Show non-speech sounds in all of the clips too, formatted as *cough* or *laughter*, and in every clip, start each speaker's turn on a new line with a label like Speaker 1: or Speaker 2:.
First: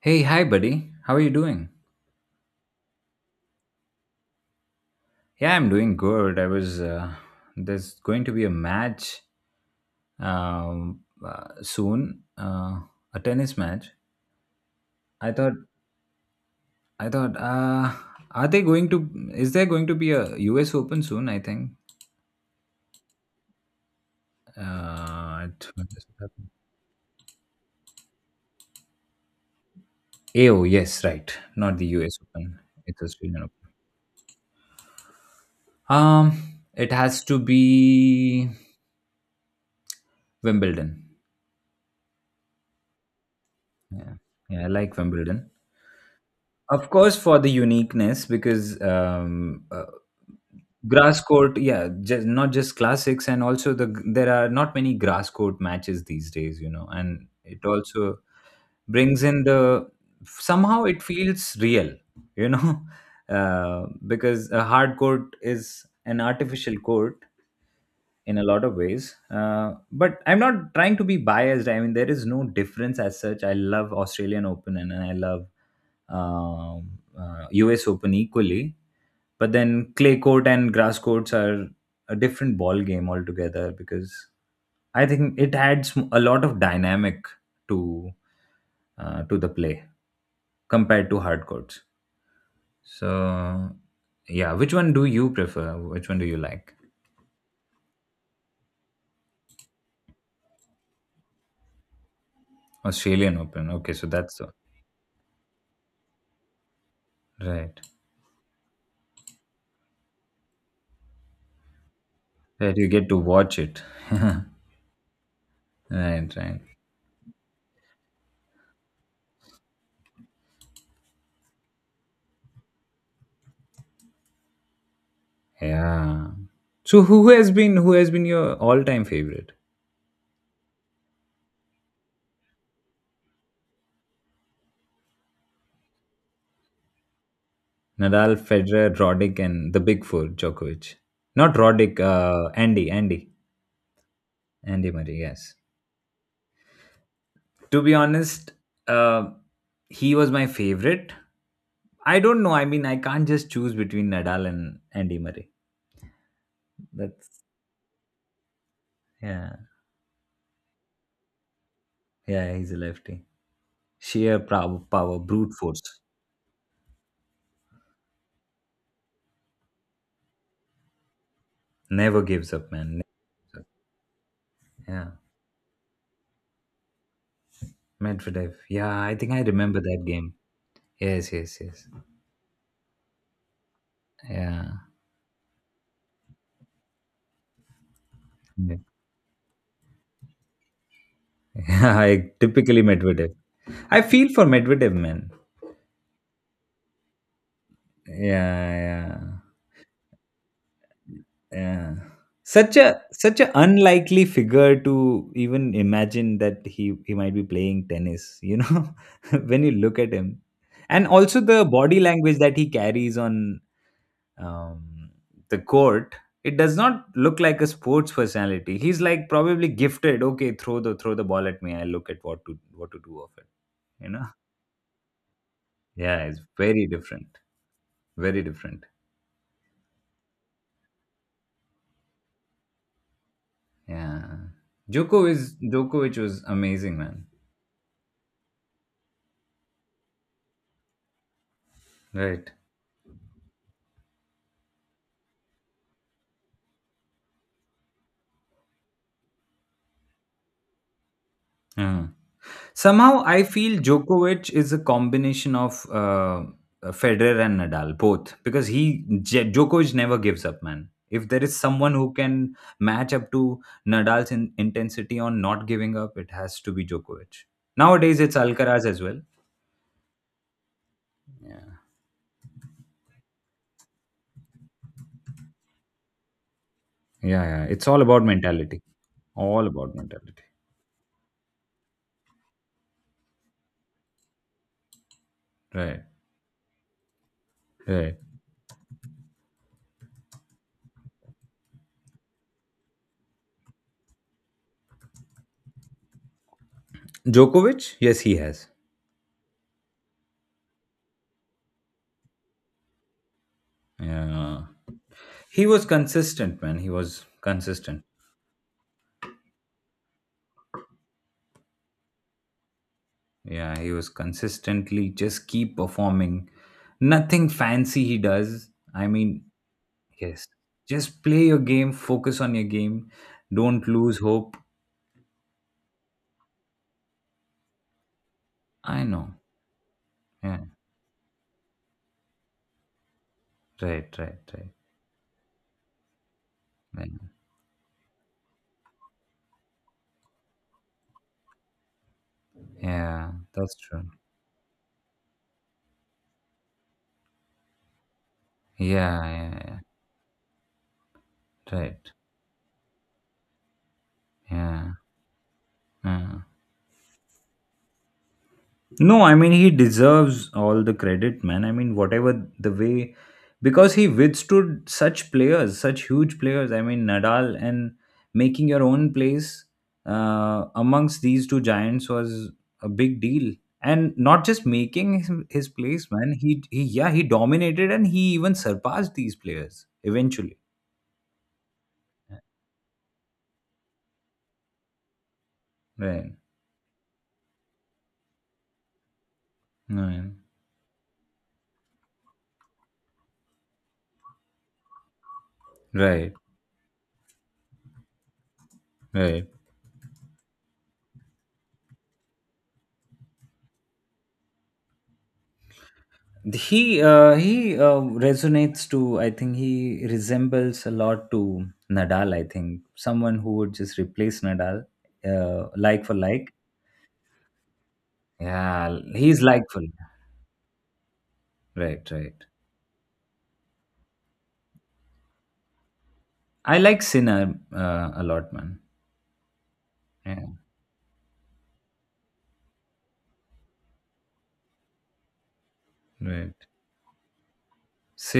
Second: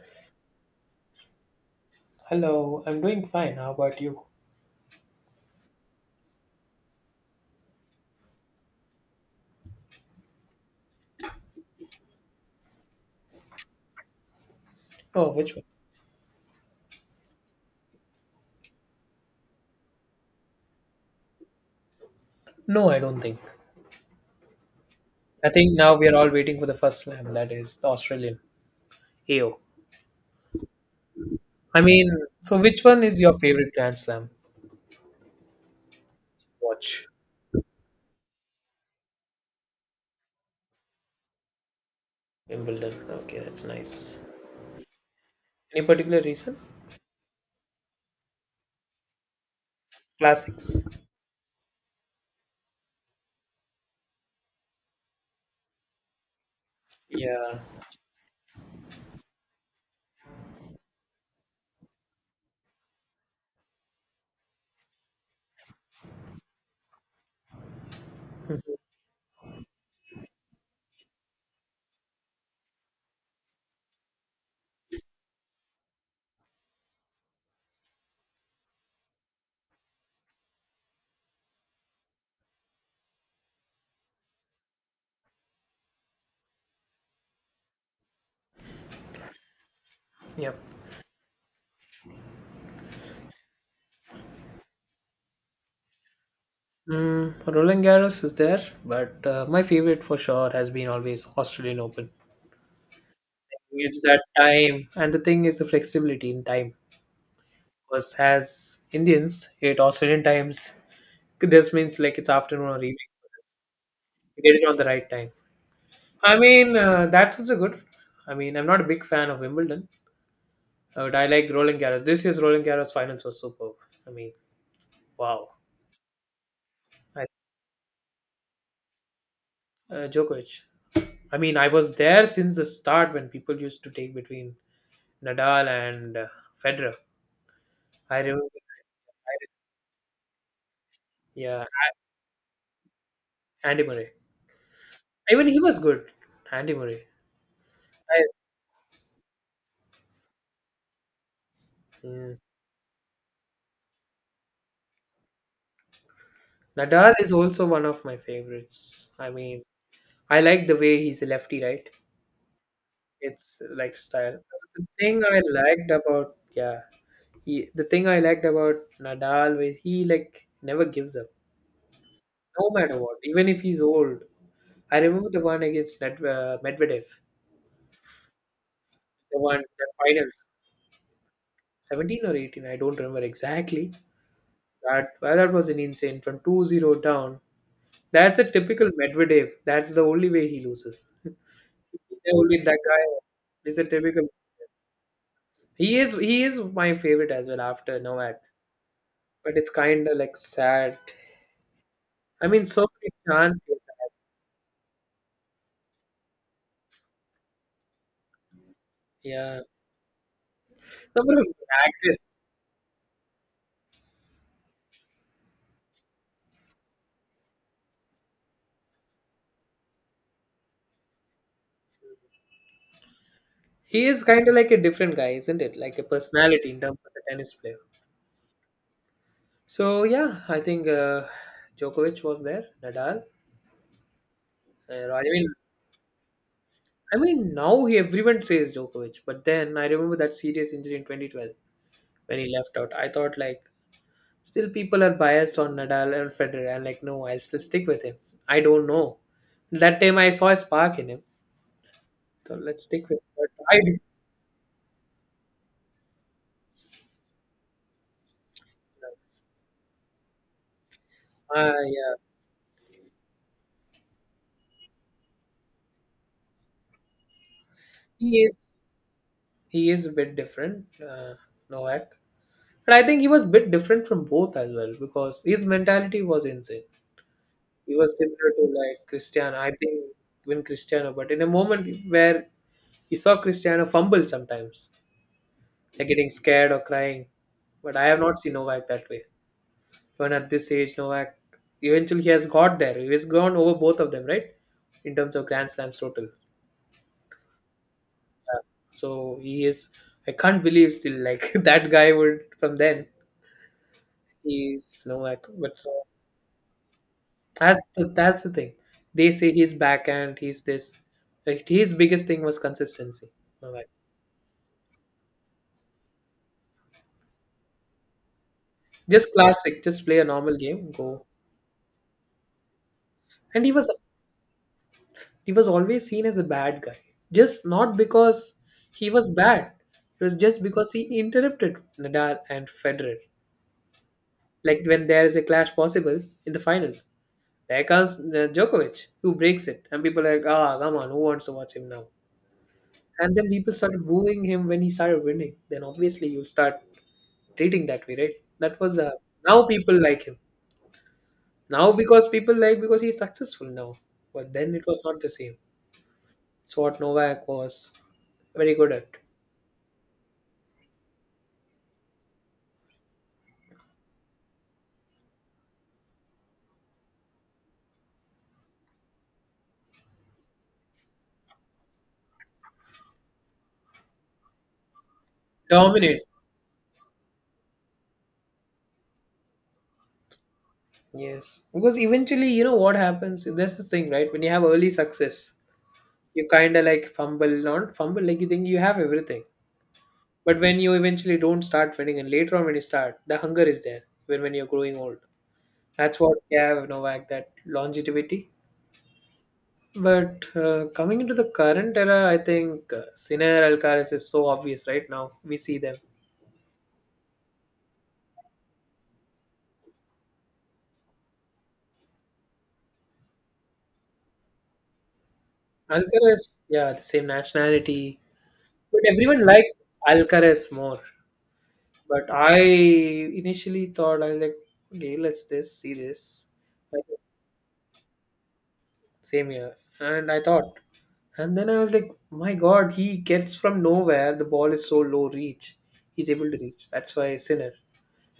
Speaker 1: Hey, hi, buddy. How are you doing?
Speaker 2: Hello, I'm doing fine. How about you?
Speaker 1: Yeah, I'm doing good. There's going to be a match um, soon, a tennis match. I
Speaker 2: Oh,
Speaker 1: thought,
Speaker 2: which one?
Speaker 1: I thought, are they going to, is there going to be a US Open soon? I think.
Speaker 2: No, I don't think. I think
Speaker 1: When
Speaker 2: now
Speaker 1: does
Speaker 2: we are
Speaker 1: it
Speaker 2: all
Speaker 1: happen?
Speaker 2: waiting for the first slam, that is the Australian AO.
Speaker 1: AO, yes, right. Not
Speaker 2: I
Speaker 1: the
Speaker 2: mean,
Speaker 1: US
Speaker 2: so
Speaker 1: Open.
Speaker 2: which one
Speaker 1: It's
Speaker 2: is your
Speaker 1: Australian Open.
Speaker 2: favorite Grand Slam
Speaker 1: Um, it
Speaker 2: watch?
Speaker 1: has to be Wimbledon.
Speaker 2: Wimbledon. Okay, that's
Speaker 1: Yeah,
Speaker 2: nice.
Speaker 1: yeah, I like Wimbledon.
Speaker 2: Any particular reason?
Speaker 1: Of course, for the uniqueness, because
Speaker 2: Classics.
Speaker 1: grass court, yeah, just, not just classics, and also there are not many grass court matches these days, you know, and it
Speaker 2: Yeah.
Speaker 1: also brings in the somehow it feels real, you know, *laughs* because a hard court is an artificial court, in a
Speaker 2: *laughs*
Speaker 1: lot of
Speaker 2: Mhm.
Speaker 1: ways. But I'm not trying to be biased. I mean, there is no difference as such. I love Australian Open and I love um, US Open equally. But then clay court and grass courts are a different ball game altogether because I think it adds a lot of dynamic to the play
Speaker 2: Yep.
Speaker 1: compared to hard courts. So yeah, which one do you prefer? Which one do you like?
Speaker 2: Roland Garros is there, but my favorite for sure has been always Australian Open.
Speaker 1: Australian Open. Okay,
Speaker 2: It's
Speaker 1: so
Speaker 2: that
Speaker 1: that's
Speaker 2: time, and the thing is the flexibility in time.
Speaker 1: right.
Speaker 2: Because as Indians, it Australian times, this means like it's afternoon
Speaker 1: That
Speaker 2: or
Speaker 1: you
Speaker 2: evening.
Speaker 1: get to watch it. *laughs*
Speaker 2: You
Speaker 1: Right,
Speaker 2: get it on the right time.
Speaker 1: right.
Speaker 2: That's also good. I mean, I'm not a big fan of Wimbledon, but I like Roland Garros. This year's Roland Garros finals was superb. I mean, wow.
Speaker 1: Yeah. So
Speaker 2: I,
Speaker 1: who has been your all-time favorite?
Speaker 2: Djokovic. I mean, I was there since the start when people used to take between Nadal and Federer. I
Speaker 1: Nadal,
Speaker 2: remember,
Speaker 1: Federer, Roddick, and the Big Four, Djokovic. Not
Speaker 2: yeah,
Speaker 1: Roddick, Andy,
Speaker 2: Andy Murray.
Speaker 1: Andy Murray.
Speaker 2: Even
Speaker 1: Yes.
Speaker 2: he was good, Andy Murray.
Speaker 1: To be
Speaker 2: I,
Speaker 1: honest, uh, he was my favorite. I
Speaker 2: mm.
Speaker 1: don't know. I mean, I can't just choose between Nadal and Andy Murray.
Speaker 2: Nadal is
Speaker 1: That's
Speaker 2: also one of my favorites. I
Speaker 1: Yeah,
Speaker 2: mean, I like the way he's a lefty, right?
Speaker 1: yeah. He's a lefty.
Speaker 2: It's like style.
Speaker 1: Sheer power,
Speaker 2: The
Speaker 1: power,
Speaker 2: thing I
Speaker 1: brute force.
Speaker 2: liked about yeah, the thing I liked about Nadal was he like never gives up,
Speaker 1: Never gives
Speaker 2: no
Speaker 1: up, man.
Speaker 2: matter
Speaker 1: Never
Speaker 2: what, even
Speaker 1: gives
Speaker 2: if
Speaker 1: up.
Speaker 2: he's old. I
Speaker 1: Yeah.
Speaker 2: remember the one against Medvedev,
Speaker 1: Medvedev. Yeah, I think I remember
Speaker 2: the
Speaker 1: that game.
Speaker 2: finals,
Speaker 1: Yes, yes, yes.
Speaker 2: 17 or 18, I don't remember exactly.
Speaker 1: Yeah.
Speaker 2: That was an insane from 2-0 down. That's a typical Medvedev. That's the only way he loses.
Speaker 1: Yeah, *laughs* I
Speaker 2: The only that
Speaker 1: typically
Speaker 2: guy
Speaker 1: Medvedev.
Speaker 2: is a
Speaker 1: I
Speaker 2: typical.
Speaker 1: feel for Medvedev, man.
Speaker 2: He is my favorite as well after
Speaker 1: Yeah,
Speaker 2: Novak,
Speaker 1: yeah,
Speaker 2: but it's kind of like sad.
Speaker 1: yeah.
Speaker 2: I mean,
Speaker 1: Such
Speaker 2: so
Speaker 1: a
Speaker 2: many
Speaker 1: such a
Speaker 2: chances.
Speaker 1: unlikely figure to even imagine that he might be playing tennis. You know, *laughs*
Speaker 2: Yeah.
Speaker 1: when you look at him, and
Speaker 2: Number
Speaker 1: also
Speaker 2: of
Speaker 1: the body
Speaker 2: practice.
Speaker 1: language that he carries on um, the court. It does not look like a sports personality. He's like probably gifted. Okay, throw the ball at me. I look at what to do of it
Speaker 2: He
Speaker 1: you
Speaker 2: is
Speaker 1: know
Speaker 2: kind of like a different guy, isn't it? Like a
Speaker 1: yeah, it's
Speaker 2: personality in
Speaker 1: very
Speaker 2: terms of the
Speaker 1: different,
Speaker 2: tennis player.
Speaker 1: very different.
Speaker 2: So yeah, I think Djokovic was there. Nadal.
Speaker 1: Yeah,
Speaker 2: Uh, I
Speaker 1: joko
Speaker 2: mean,
Speaker 1: is Djokovic was amazing,
Speaker 2: I
Speaker 1: man.
Speaker 2: mean now everyone says Djokovic, but then I remember that serious injury in 2012 when he
Speaker 1: Right,
Speaker 2: left out. I thought like still people are biased on Nadal and Federer. I'm like, no, I'll still stick with him. I don't know. That time I saw a spark in him,
Speaker 1: yeah.
Speaker 2: so let's stick with.
Speaker 1: Somehow, I feel Djokovic is a combination of Federer and Nadal, both, because Djokovic never gives up, man. If there is someone who
Speaker 2: Yeah,
Speaker 1: can match up to Nadal's intensity on not giving up, it has to be Djokovic. Nowadays, it's
Speaker 2: he is.
Speaker 1: Alcaraz as well.
Speaker 2: He is a bit different,
Speaker 1: Yeah,
Speaker 2: Novak. And I think he was a bit different from both as well because his mentality was insane.
Speaker 1: yeah, yeah. It's
Speaker 2: He
Speaker 1: all
Speaker 2: was
Speaker 1: about
Speaker 2: similar to
Speaker 1: mentality.
Speaker 2: like Cristiano.
Speaker 1: All
Speaker 2: I
Speaker 1: about
Speaker 2: think
Speaker 1: mentality.
Speaker 2: when Cristiano, but In a moment where he saw Cristiano fumble sometimes,
Speaker 1: Right,
Speaker 2: like getting scared or crying. But I
Speaker 1: right.
Speaker 2: have not seen Novak that way. Even at this age, Novak eventually he has got there. He has gone over both of them, right? In terms of Grand Slams total.
Speaker 1: Djokovic, yes, he has.
Speaker 2: So he is I can't believe still like *laughs* that guy would from then.
Speaker 1: Yeah,
Speaker 2: He's no like,
Speaker 1: he
Speaker 2: but
Speaker 1: was consistent, man. He was
Speaker 2: that's
Speaker 1: consistent.
Speaker 2: the, That's the thing. They say he's backhand. He's this. Like his biggest thing was consistency. No
Speaker 1: Yeah,
Speaker 2: like,
Speaker 1: he was consistently just keep performing. Nothing fancy he does. I
Speaker 2: Just
Speaker 1: mean,
Speaker 2: classic. Just play a
Speaker 1: yes,
Speaker 2: normal game,
Speaker 1: just
Speaker 2: go.
Speaker 1: play your game, focus on your game,
Speaker 2: And
Speaker 1: don't lose hope.
Speaker 2: he was always seen as a bad guy. Just not because
Speaker 1: I
Speaker 2: he was
Speaker 1: know.
Speaker 2: bad. It was just
Speaker 1: Yeah,
Speaker 2: because he interrupted Nadal and Federer.
Speaker 1: right, right, right.
Speaker 2: Like when there is a clash possible in the finals,
Speaker 1: Right.
Speaker 2: there comes Djokovic who breaks it, and people are like, ah, come on, who wants to watch him now?
Speaker 1: Yeah,
Speaker 2: And then people
Speaker 1: that's true.
Speaker 2: started booing him when he started winning. Then obviously you'll start treating that way, right? That was
Speaker 1: Yeah, yeah,
Speaker 2: Now
Speaker 1: yeah.
Speaker 2: people like him. Now
Speaker 1: Right.
Speaker 2: because people like because he's successful now. But then it
Speaker 1: Yeah.
Speaker 2: was not the same.
Speaker 1: Yeah.
Speaker 2: It's what Novak was very good at.
Speaker 1: No, I mean he deserves all the credit, man. I mean whatever the way, because he withstood such players, such huge players. I mean Nadal, and making your own place amongst these two giants was a big deal, and not just making his place,
Speaker 2: Dominate.
Speaker 1: man. He, yeah, he dominated and he even surpassed these players eventually.
Speaker 2: Yes. Because eventually, you know what happens? That's the thing, right? When you have early success,
Speaker 1: Right,
Speaker 2: you kinda like fumble, not fumble, like you think you have everything.
Speaker 1: right,
Speaker 2: But when you eventually don't start winning and later on when you start, the hunger is there when you're growing old. That's
Speaker 1: right,
Speaker 2: what we have, Novak, that longevity.
Speaker 1: right.
Speaker 2: But coming into the current era, I think Sinner Alcaraz is so obvious right now. We see them.
Speaker 1: He resonates to. I think he resembles a lot to Nadal. I think someone who would just replace Nadal, like for like.
Speaker 2: Alcaraz, yeah, the same nationality.
Speaker 1: Yeah,
Speaker 2: But
Speaker 1: he's
Speaker 2: everyone
Speaker 1: like
Speaker 2: likes
Speaker 1: for like.
Speaker 2: Alcaraz more.
Speaker 1: Right,
Speaker 2: But
Speaker 1: right.
Speaker 2: I initially thought, I was like, okay, see this.
Speaker 1: I like
Speaker 2: Like,
Speaker 1: Sinner a lot, man.
Speaker 2: same here. And I
Speaker 1: Yeah,
Speaker 2: thought, and then I was like, my God, he gets from nowhere. The ball is so low reach. He's able
Speaker 1: right.
Speaker 2: to reach. That's why Sinner.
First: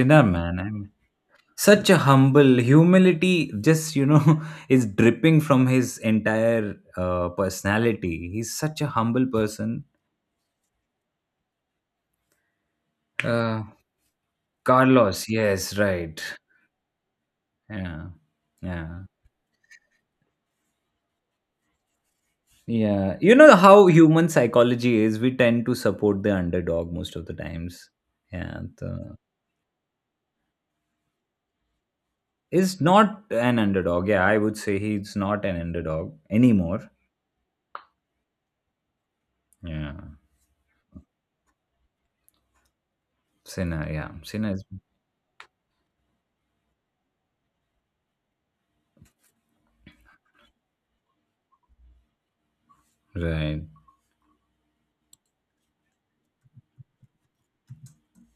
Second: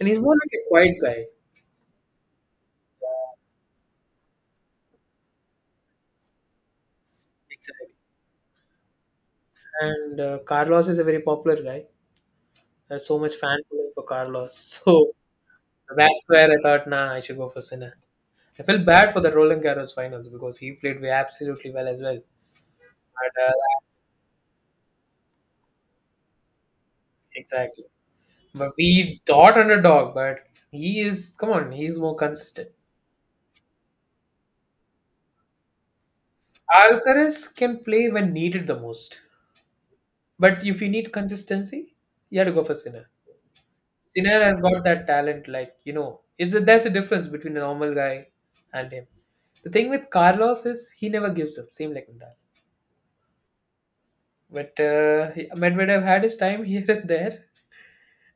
Speaker 2: And he's more like
Speaker 1: man.
Speaker 2: a
Speaker 1: I'm
Speaker 2: quiet guy.
Speaker 1: such a humble humility. Just, you know, *laughs* is dripping from his entire
Speaker 2: Exactly.
Speaker 1: personality. He's such a humble person.
Speaker 2: And Carlos is a very popular guy. There's so much fan
Speaker 1: Uh,
Speaker 2: following for Carlos. *laughs*
Speaker 1: Carlos, yes,
Speaker 2: So
Speaker 1: right.
Speaker 2: that's where I thought, nah, I should go for Sinha.
Speaker 1: Yeah.
Speaker 2: I felt
Speaker 1: Yeah.
Speaker 2: bad for the Roland Garros finals because he played way absolutely well as well.
Speaker 1: Yeah. You
Speaker 2: But, uh,
Speaker 1: know how human psychology is. We tend to support the underdog most of the
Speaker 2: exactly.
Speaker 1: times.
Speaker 2: But
Speaker 1: And
Speaker 2: we thought underdog, but he is, come on, he is more consistent.
Speaker 1: is not an underdog. Yeah, I would say he's not an underdog anymore.
Speaker 2: Alcaraz can play when needed the most.
Speaker 1: Yeah.
Speaker 2: But if you need consistency, you have to go for Sinha.
Speaker 1: Sinner. Yeah.
Speaker 2: Sinner
Speaker 1: Sinner
Speaker 2: has
Speaker 1: is
Speaker 2: got that talent, like you know, there's a difference between a normal guy and him. The thing with Carlos is he never gives up, same like Nadal.
Speaker 1: right.
Speaker 2: But Medvedev had his time *laughs* here and there.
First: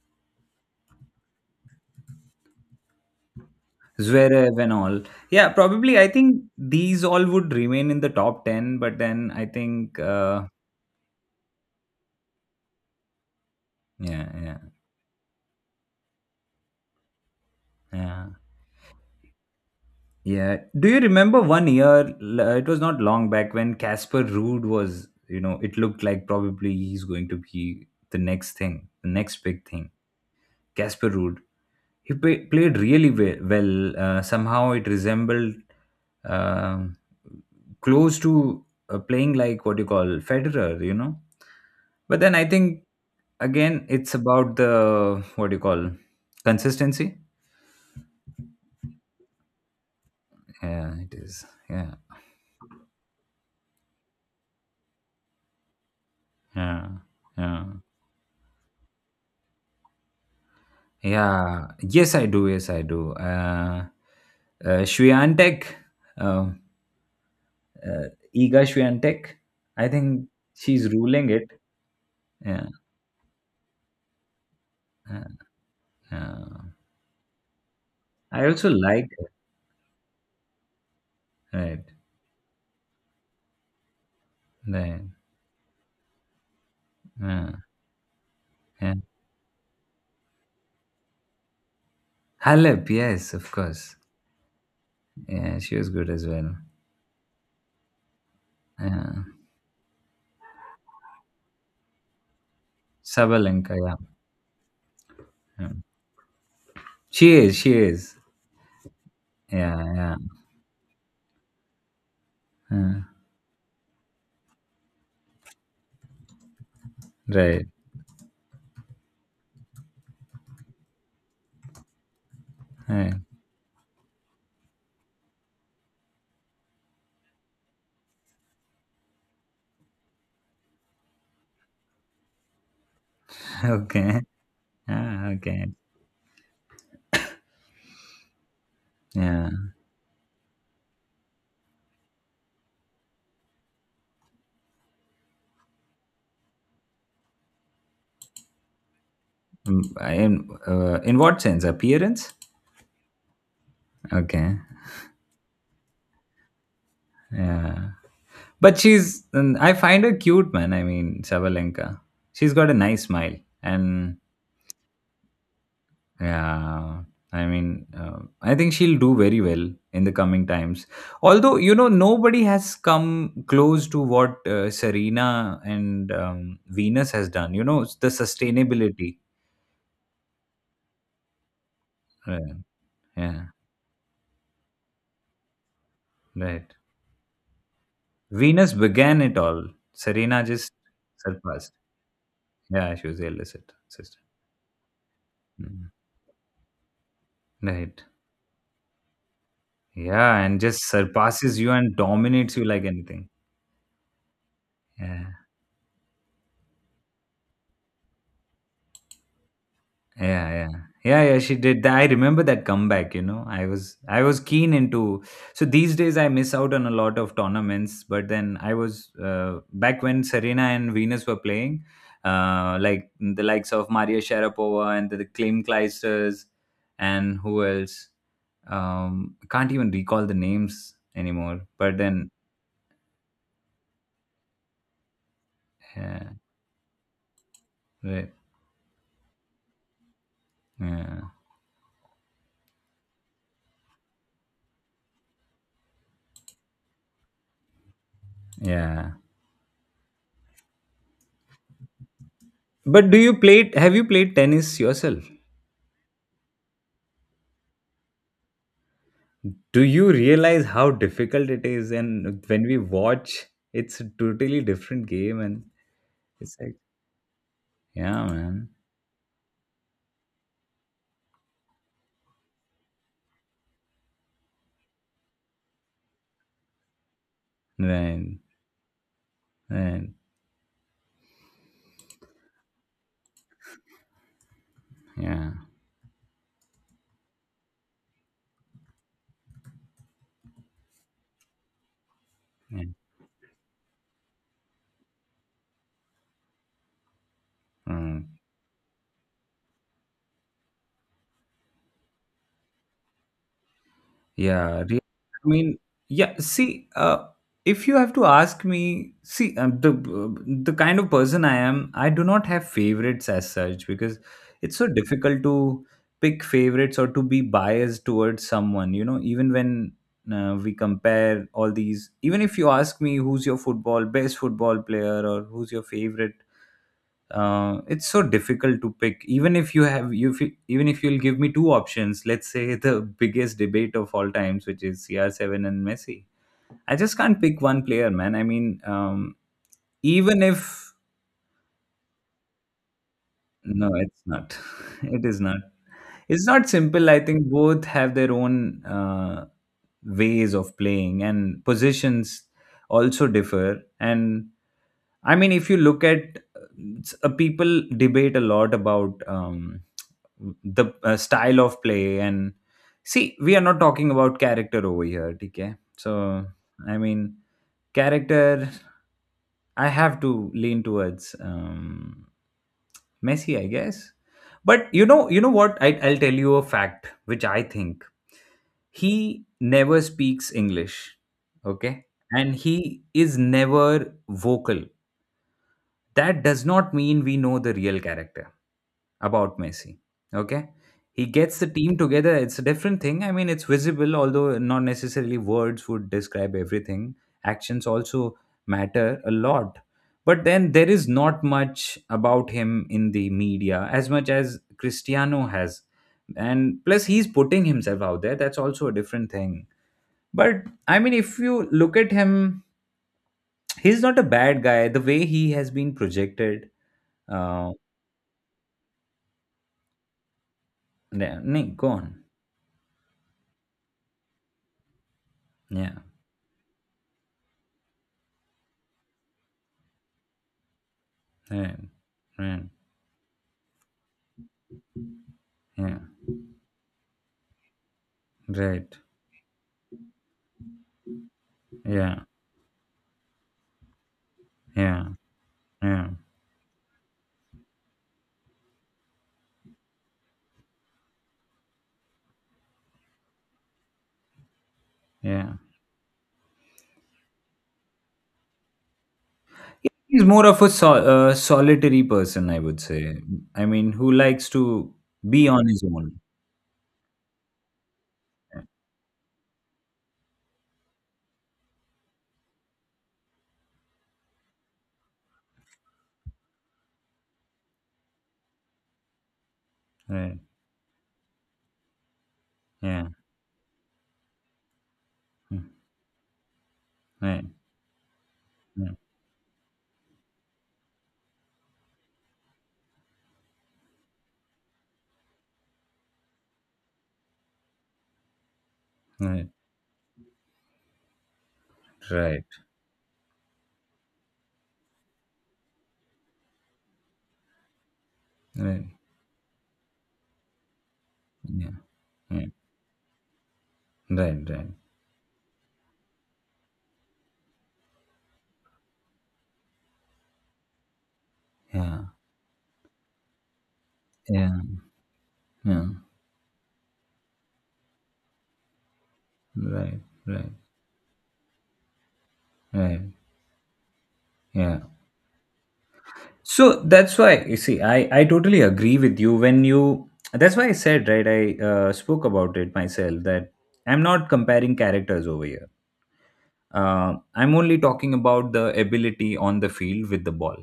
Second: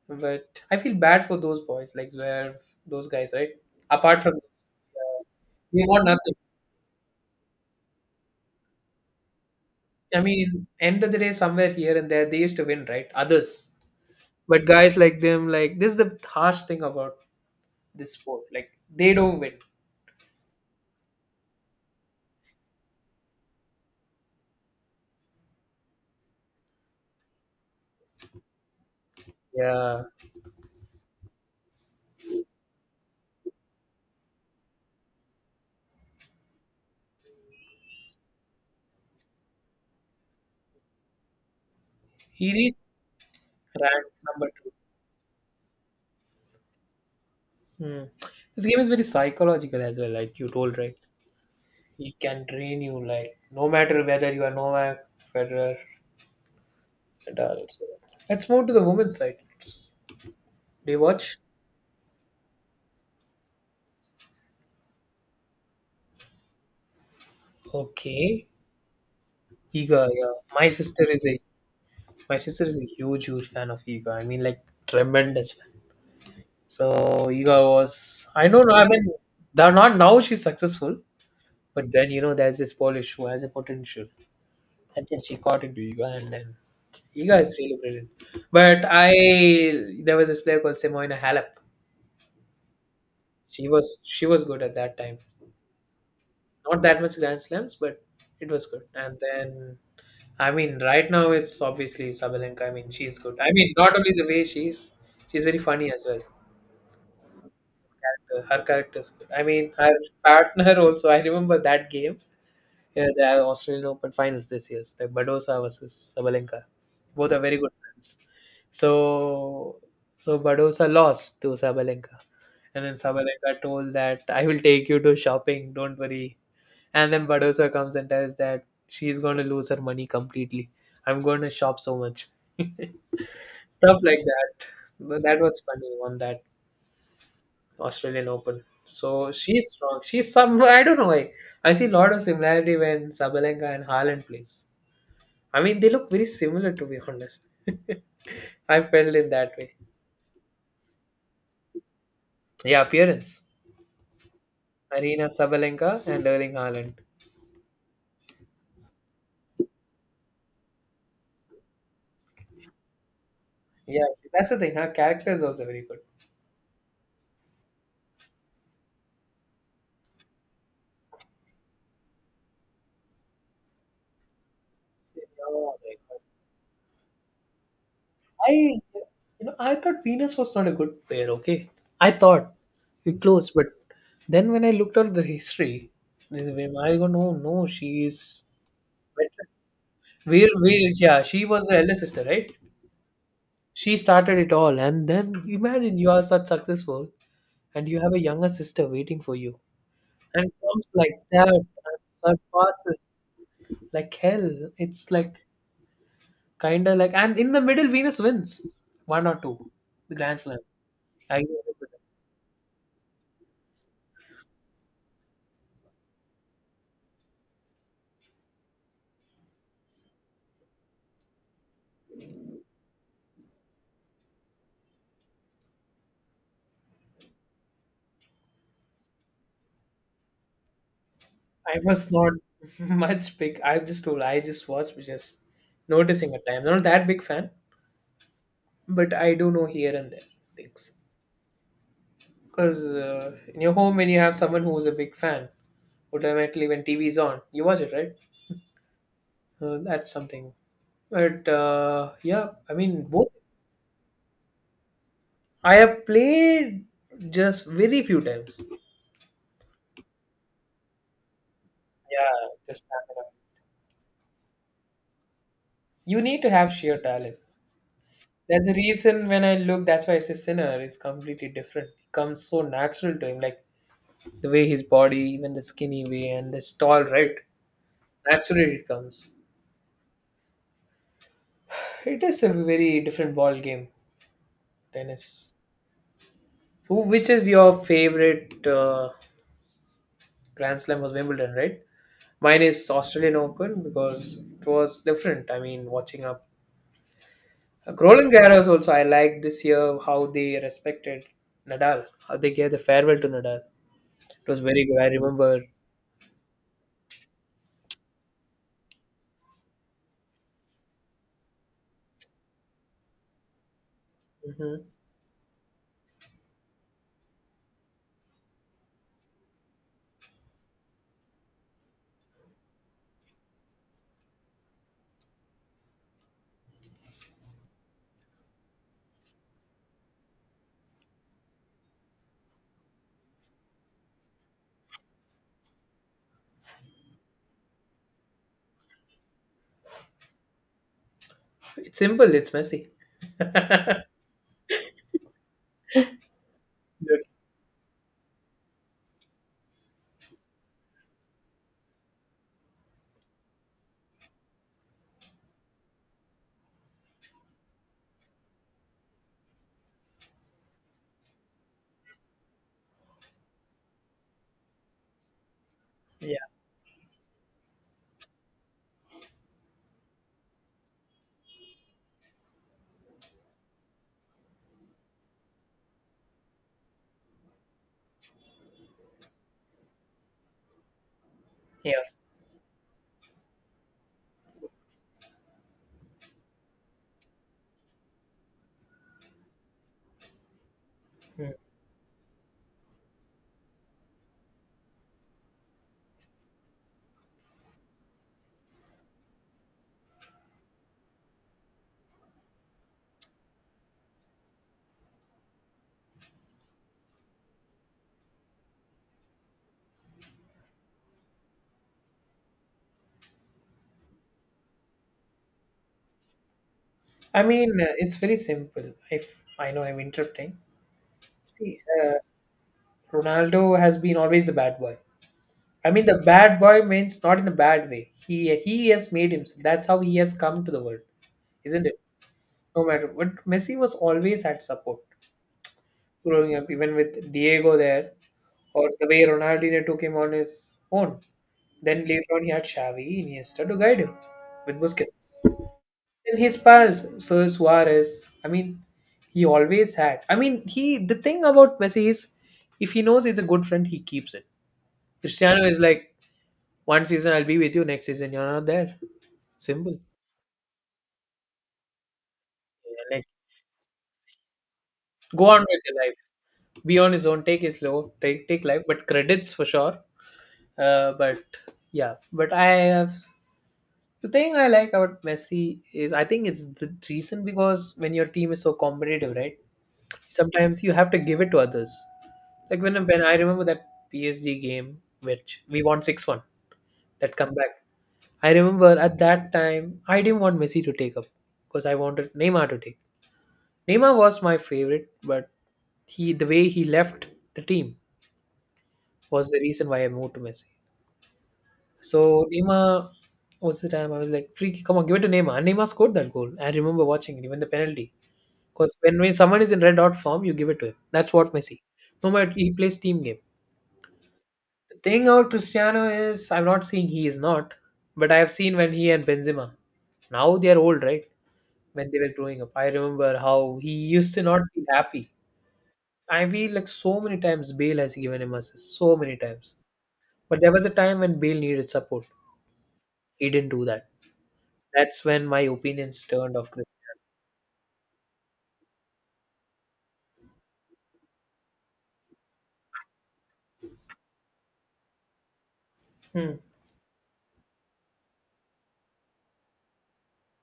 Speaker 2: But I feel bad for those boys, like Zverev, those guys, right? Apart from,
Speaker 1: Zverev and all. Yeah,
Speaker 2: they
Speaker 1: probably.
Speaker 2: want
Speaker 1: I
Speaker 2: nothing.
Speaker 1: think these all would remain in the top 10, but then I think,
Speaker 2: I mean, end of the day, somewhere here and there, they used to win, right? Others,
Speaker 1: yeah, yeah,
Speaker 2: but guys like them, like this is the harsh thing about this
Speaker 1: yeah.
Speaker 2: sport. Like they don't win.
Speaker 1: Yeah. Do you remember one year? It was not long back when Casper Ruud was, it looked like probably he's going to be the next thing, the next big thing.
Speaker 2: Yeah,
Speaker 1: Casper Ruud. He played really well. Somehow it resembled um close to playing like what you call Federer. But then I
Speaker 2: he reached
Speaker 1: think again
Speaker 2: rank
Speaker 1: it's
Speaker 2: number
Speaker 1: about
Speaker 2: two.
Speaker 1: the what do you call consistency.
Speaker 2: Hmm. This game is very psychological as well, like you told, right?
Speaker 1: Yeah, it is. Yeah,
Speaker 2: It can drain you, like no matter whether you are Novak, Federer,
Speaker 1: yeah, yeah.
Speaker 2: Nadal. So let's move to the women's side. They watch.
Speaker 1: Yeah, yes, I do. Yes, I do. Uh, Swiatek, um, uh,
Speaker 2: Okay,
Speaker 1: Iga Swiatek, I
Speaker 2: Iga.
Speaker 1: think
Speaker 2: Yeah, my
Speaker 1: she's
Speaker 2: sister is
Speaker 1: ruling
Speaker 2: a
Speaker 1: it.
Speaker 2: my sister
Speaker 1: Yeah,
Speaker 2: is a huge huge fan of Iga. I mean, like
Speaker 1: uh,
Speaker 2: tremendous fan.
Speaker 1: uh,
Speaker 2: So Iga was.
Speaker 1: I
Speaker 2: I don't
Speaker 1: also
Speaker 2: know. I mean,
Speaker 1: like her.
Speaker 2: they're not now. She's successful,
Speaker 1: Right,
Speaker 2: but then you know there's this Polish who has a potential,
Speaker 1: right.
Speaker 2: and then she got into Iga, and then you
Speaker 1: Uh,
Speaker 2: guys really brilliant. But
Speaker 1: yeah.
Speaker 2: I There was this player called Simona Halep.
Speaker 1: Halep, yes, of course.
Speaker 2: She was good at that time.
Speaker 1: Yeah, she was good as well.
Speaker 2: Not that much Grand Slams, but it was good. And
Speaker 1: Yeah.
Speaker 2: then I mean right now it's obviously Sabalenka. I mean she's good. I mean
Speaker 1: Sabalenka,
Speaker 2: not
Speaker 1: yeah.
Speaker 2: only the way she's very
Speaker 1: Yeah.
Speaker 2: funny as well.
Speaker 1: She is, she is.
Speaker 2: Her character's good. I mean her
Speaker 1: Yeah, yeah.
Speaker 2: partner *laughs* also. I remember that game.
Speaker 1: Uh,
Speaker 2: Yeah, the Australian Open finals this year, the Badosa versus Sabalenka. Both are very
Speaker 1: right,
Speaker 2: good friends. So, so Badosa lost to Sabalenka, and then
Speaker 1: right.
Speaker 2: Sabalenka told that I will take you to shopping. Don't worry. And then Badosa comes and tells that she's going to lose her money completely. I'm going to shop so much.
Speaker 1: *laughs*
Speaker 2: Stuff like
Speaker 1: Okay.
Speaker 2: that. But
Speaker 1: Ah,
Speaker 2: that was
Speaker 1: okay.
Speaker 2: funny on that Australian Open. So
Speaker 1: Yeah.
Speaker 2: she's strong. She's some. I don't know why. I see a lot of similarity when Sabalenka and Haaland plays. I mean, they look very similar to be honest. *laughs* I felt in that way.
Speaker 1: Mm, in what sense? Appearance?
Speaker 2: Yeah, appearance.
Speaker 1: Okay.
Speaker 2: Arena Sabalenka and Erling Haaland.
Speaker 1: Yeah, but she's, and I find her cute, man. I mean, Sabalenka, she's got a nice smile,
Speaker 2: Yeah,
Speaker 1: and
Speaker 2: that's the thing. Her character is also very good.
Speaker 1: yeah, I mean, I think she'll do very well in the coming times, although nobody has come close to what Serena
Speaker 2: Oh my
Speaker 1: and
Speaker 2: God.
Speaker 1: Venus has done, the
Speaker 2: You
Speaker 1: sustainability.
Speaker 2: know, I thought Venus was not a good player. Okay, I thought
Speaker 1: Right,
Speaker 2: We
Speaker 1: yeah.
Speaker 2: close, but then when I looked at the history, I
Speaker 1: Right.
Speaker 2: go, no, no, she is
Speaker 1: Venus began it
Speaker 2: better.
Speaker 1: all. Serena just
Speaker 2: Yeah, she was
Speaker 1: surpassed.
Speaker 2: the elder sister, right?
Speaker 1: Yeah, she was the elder
Speaker 2: She
Speaker 1: sister.
Speaker 2: started it all, and then
Speaker 1: Mhm.
Speaker 2: imagine you are such successful, and you
Speaker 1: Right.
Speaker 2: have a younger sister waiting for you
Speaker 1: Yeah,
Speaker 2: and it
Speaker 1: and just
Speaker 2: comes like that
Speaker 1: surpasses you and
Speaker 2: and
Speaker 1: dominates you like
Speaker 2: surpasses
Speaker 1: anything.
Speaker 2: like hell. It's
Speaker 1: Yeah.
Speaker 2: like kind of like, and in the middle Venus wins one or two the Grand
Speaker 1: Yeah,
Speaker 2: Slam.
Speaker 1: yeah. Yeah, yeah,
Speaker 2: i
Speaker 1: she did that. I remember that comeback. I was keen into, so these days I miss out on a lot of tournaments, but then I was back when Serena and Venus were playing, like the likes of Maria Sharapova and the Klim Kleisters, and who else? I can't even recall the names anymore.
Speaker 2: i
Speaker 1: But
Speaker 2: was
Speaker 1: then
Speaker 2: not *laughs* much big. I just was just noticing
Speaker 1: yeah.
Speaker 2: at times. Not that big fan,
Speaker 1: Right.
Speaker 2: but I do know here and there things,
Speaker 1: Yeah.
Speaker 2: because in your home when you have someone who's a big fan, automatically when TV is on you watch it, right?
Speaker 1: Yeah.
Speaker 2: That's something. But yeah, I mean,
Speaker 1: But do
Speaker 2: both.
Speaker 1: you play? Have you played tennis yourself?
Speaker 2: I have played just very few times.
Speaker 1: Do you realize how difficult it is? And
Speaker 2: Yeah,
Speaker 1: when we
Speaker 2: just stamina.
Speaker 1: watch, it's a totally different game, and
Speaker 2: You need to
Speaker 1: it's
Speaker 2: have
Speaker 1: like,
Speaker 2: sheer talent.
Speaker 1: yeah,
Speaker 2: There's
Speaker 1: man,
Speaker 2: a reason when I look, that's why I say Sinner is completely different. It comes so natural to him, like the way his body, even the skinny way, and this tall, right?
Speaker 1: right,
Speaker 2: Naturally, it comes.
Speaker 1: right,
Speaker 2: It is a very different ball game,
Speaker 1: yeah,
Speaker 2: tennis. So, which is your favorite Grand Slam was Wimbledon, right? Mine
Speaker 1: yeah.
Speaker 2: is Australian Open because it was different. I mean, watching up
Speaker 1: Mm.
Speaker 2: Roland Garros also. I liked this year how they respected Nadal, how they gave the farewell to Nadal. It was
Speaker 1: Yeah,
Speaker 2: very good. I
Speaker 1: I
Speaker 2: remember.
Speaker 1: mean, yeah. See, if you have to ask me, see, the kind of person I am, I do not have favorites as such, because
Speaker 2: Hmm.
Speaker 1: it's so difficult to pick favorites or to be biased towards someone. You know, even when we compare all these, even if you ask me who's your football best football player or who's your favorite, it's so difficult to pick. Even if you have you if you- Even if you'll give me two options, let's say, *laughs* the biggest debate of all times, which is CR7 and Messi, I just can't pick one player, man. I mean, even if,
Speaker 2: It's simple. It's messy.
Speaker 1: no,
Speaker 2: *laughs*
Speaker 1: it's not. *laughs* it is not it's not simple. I
Speaker 2: Good.
Speaker 1: think both have their own ways of playing, and positions also differ. And I mean, if you look at people debate a lot about the style of play, and see, we are not talking about character over here, okay? So
Speaker 2: Yeah,
Speaker 1: I mean, character, I have to lean towards Messi, I guess. But you know what, I'll tell you a fact, which I think, he never speaks English,
Speaker 2: yeah.
Speaker 1: okay, and he is never vocal. That does not mean we know the real character about Messi. Okay. He
Speaker 2: Mm.
Speaker 1: gets the team together. It's a different thing. I mean, it's visible, although not necessarily words would describe everything. Actions also matter a lot. But then there is not much about him in the media as much as Cristiano has. And plus, he's putting himself out there. That's also a different thing. But I mean, if you look at him, he's not a bad guy. The way he has been projected, uh,
Speaker 2: It's very simple. If I know I'm interrupting.
Speaker 1: yeah, nee,
Speaker 2: See,
Speaker 1: go on.
Speaker 2: Ronaldo has been always the bad boy. I
Speaker 1: Yeah,
Speaker 2: mean, the bad boy means not in a bad way. He has made him. That's how he has come to the world,
Speaker 1: yeah,
Speaker 2: isn't it?
Speaker 1: yeah,
Speaker 2: No matter, but Messi was always had support
Speaker 1: yeah,
Speaker 2: growing up, even with Diego there, or
Speaker 1: right.
Speaker 2: the way Ronaldinho took him on his own. Then
Speaker 1: Yeah,
Speaker 2: later on he had Xavi, Iniesta to guide him with
Speaker 1: yeah,
Speaker 2: Busquets.
Speaker 1: yeah,
Speaker 2: Then his pals, Sir Suarez. He always had. He the thing about Messi is if he knows he's a good friend, he keeps it.
Speaker 1: yeah.
Speaker 2: Cristiano is like one season I'll be with you, next season you're not there. Simple.
Speaker 1: He's more of a solitary person, I would
Speaker 2: Yeah,
Speaker 1: say.
Speaker 2: like
Speaker 1: I mean, who likes to
Speaker 2: go
Speaker 1: be
Speaker 2: on
Speaker 1: on
Speaker 2: with
Speaker 1: his
Speaker 2: your life.
Speaker 1: own.
Speaker 2: Be on his own, take his low, take life, but credits for sure. Uh, but yeah, but I have the thing I like about Messi is I think it's the reason because when your team is so competitive, right?
Speaker 1: Right.
Speaker 2: Sometimes you have to give it to others. Like when
Speaker 1: Yeah.
Speaker 2: when I remember that PSG game, which
Speaker 1: mm,
Speaker 2: we won 6-1, that
Speaker 1: Right.
Speaker 2: comeback. I
Speaker 1: Yeah.
Speaker 2: remember at that time I didn't want Messi to take up because I wanted Neymar to take. Neymar was my favorite, but he the way he left the team
Speaker 1: Right.
Speaker 2: was the reason why I moved to Messi.
Speaker 1: Right.
Speaker 2: So Neema, what's the time? I was like, "Free kick, come on, give it to Neymar." And Neema scored that goal. I remember watching it, even the penalty.
Speaker 1: Right.
Speaker 2: Because when someone is in red dot form, you give it to him. That's what
Speaker 1: Yeah.
Speaker 2: Messi. No
Speaker 1: Yeah.
Speaker 2: matter, he plays team game.
Speaker 1: Right. Right.
Speaker 2: The thing about Cristiano is, I'm not saying he is not, but I have seen when he and Benzema, now they are old, right?
Speaker 1: Yeah.
Speaker 2: When they were growing up, I remember how he used to
Speaker 1: Yeah.
Speaker 2: not feel happy.
Speaker 1: Yeah.
Speaker 2: I feel like so many times Bale has given him assists, so many times.
Speaker 1: Right. Right.
Speaker 2: But there was a time when Bale needed support.
Speaker 1: Right.
Speaker 2: He didn't do that.
Speaker 1: Yeah.
Speaker 2: That's when my opinions turned off.
Speaker 1: So that's why you see, I totally agree with you when you. That's why I said right. I spoke about it myself, that I'm not comparing characters over here. I'm only talking about the ability on the field with the ball.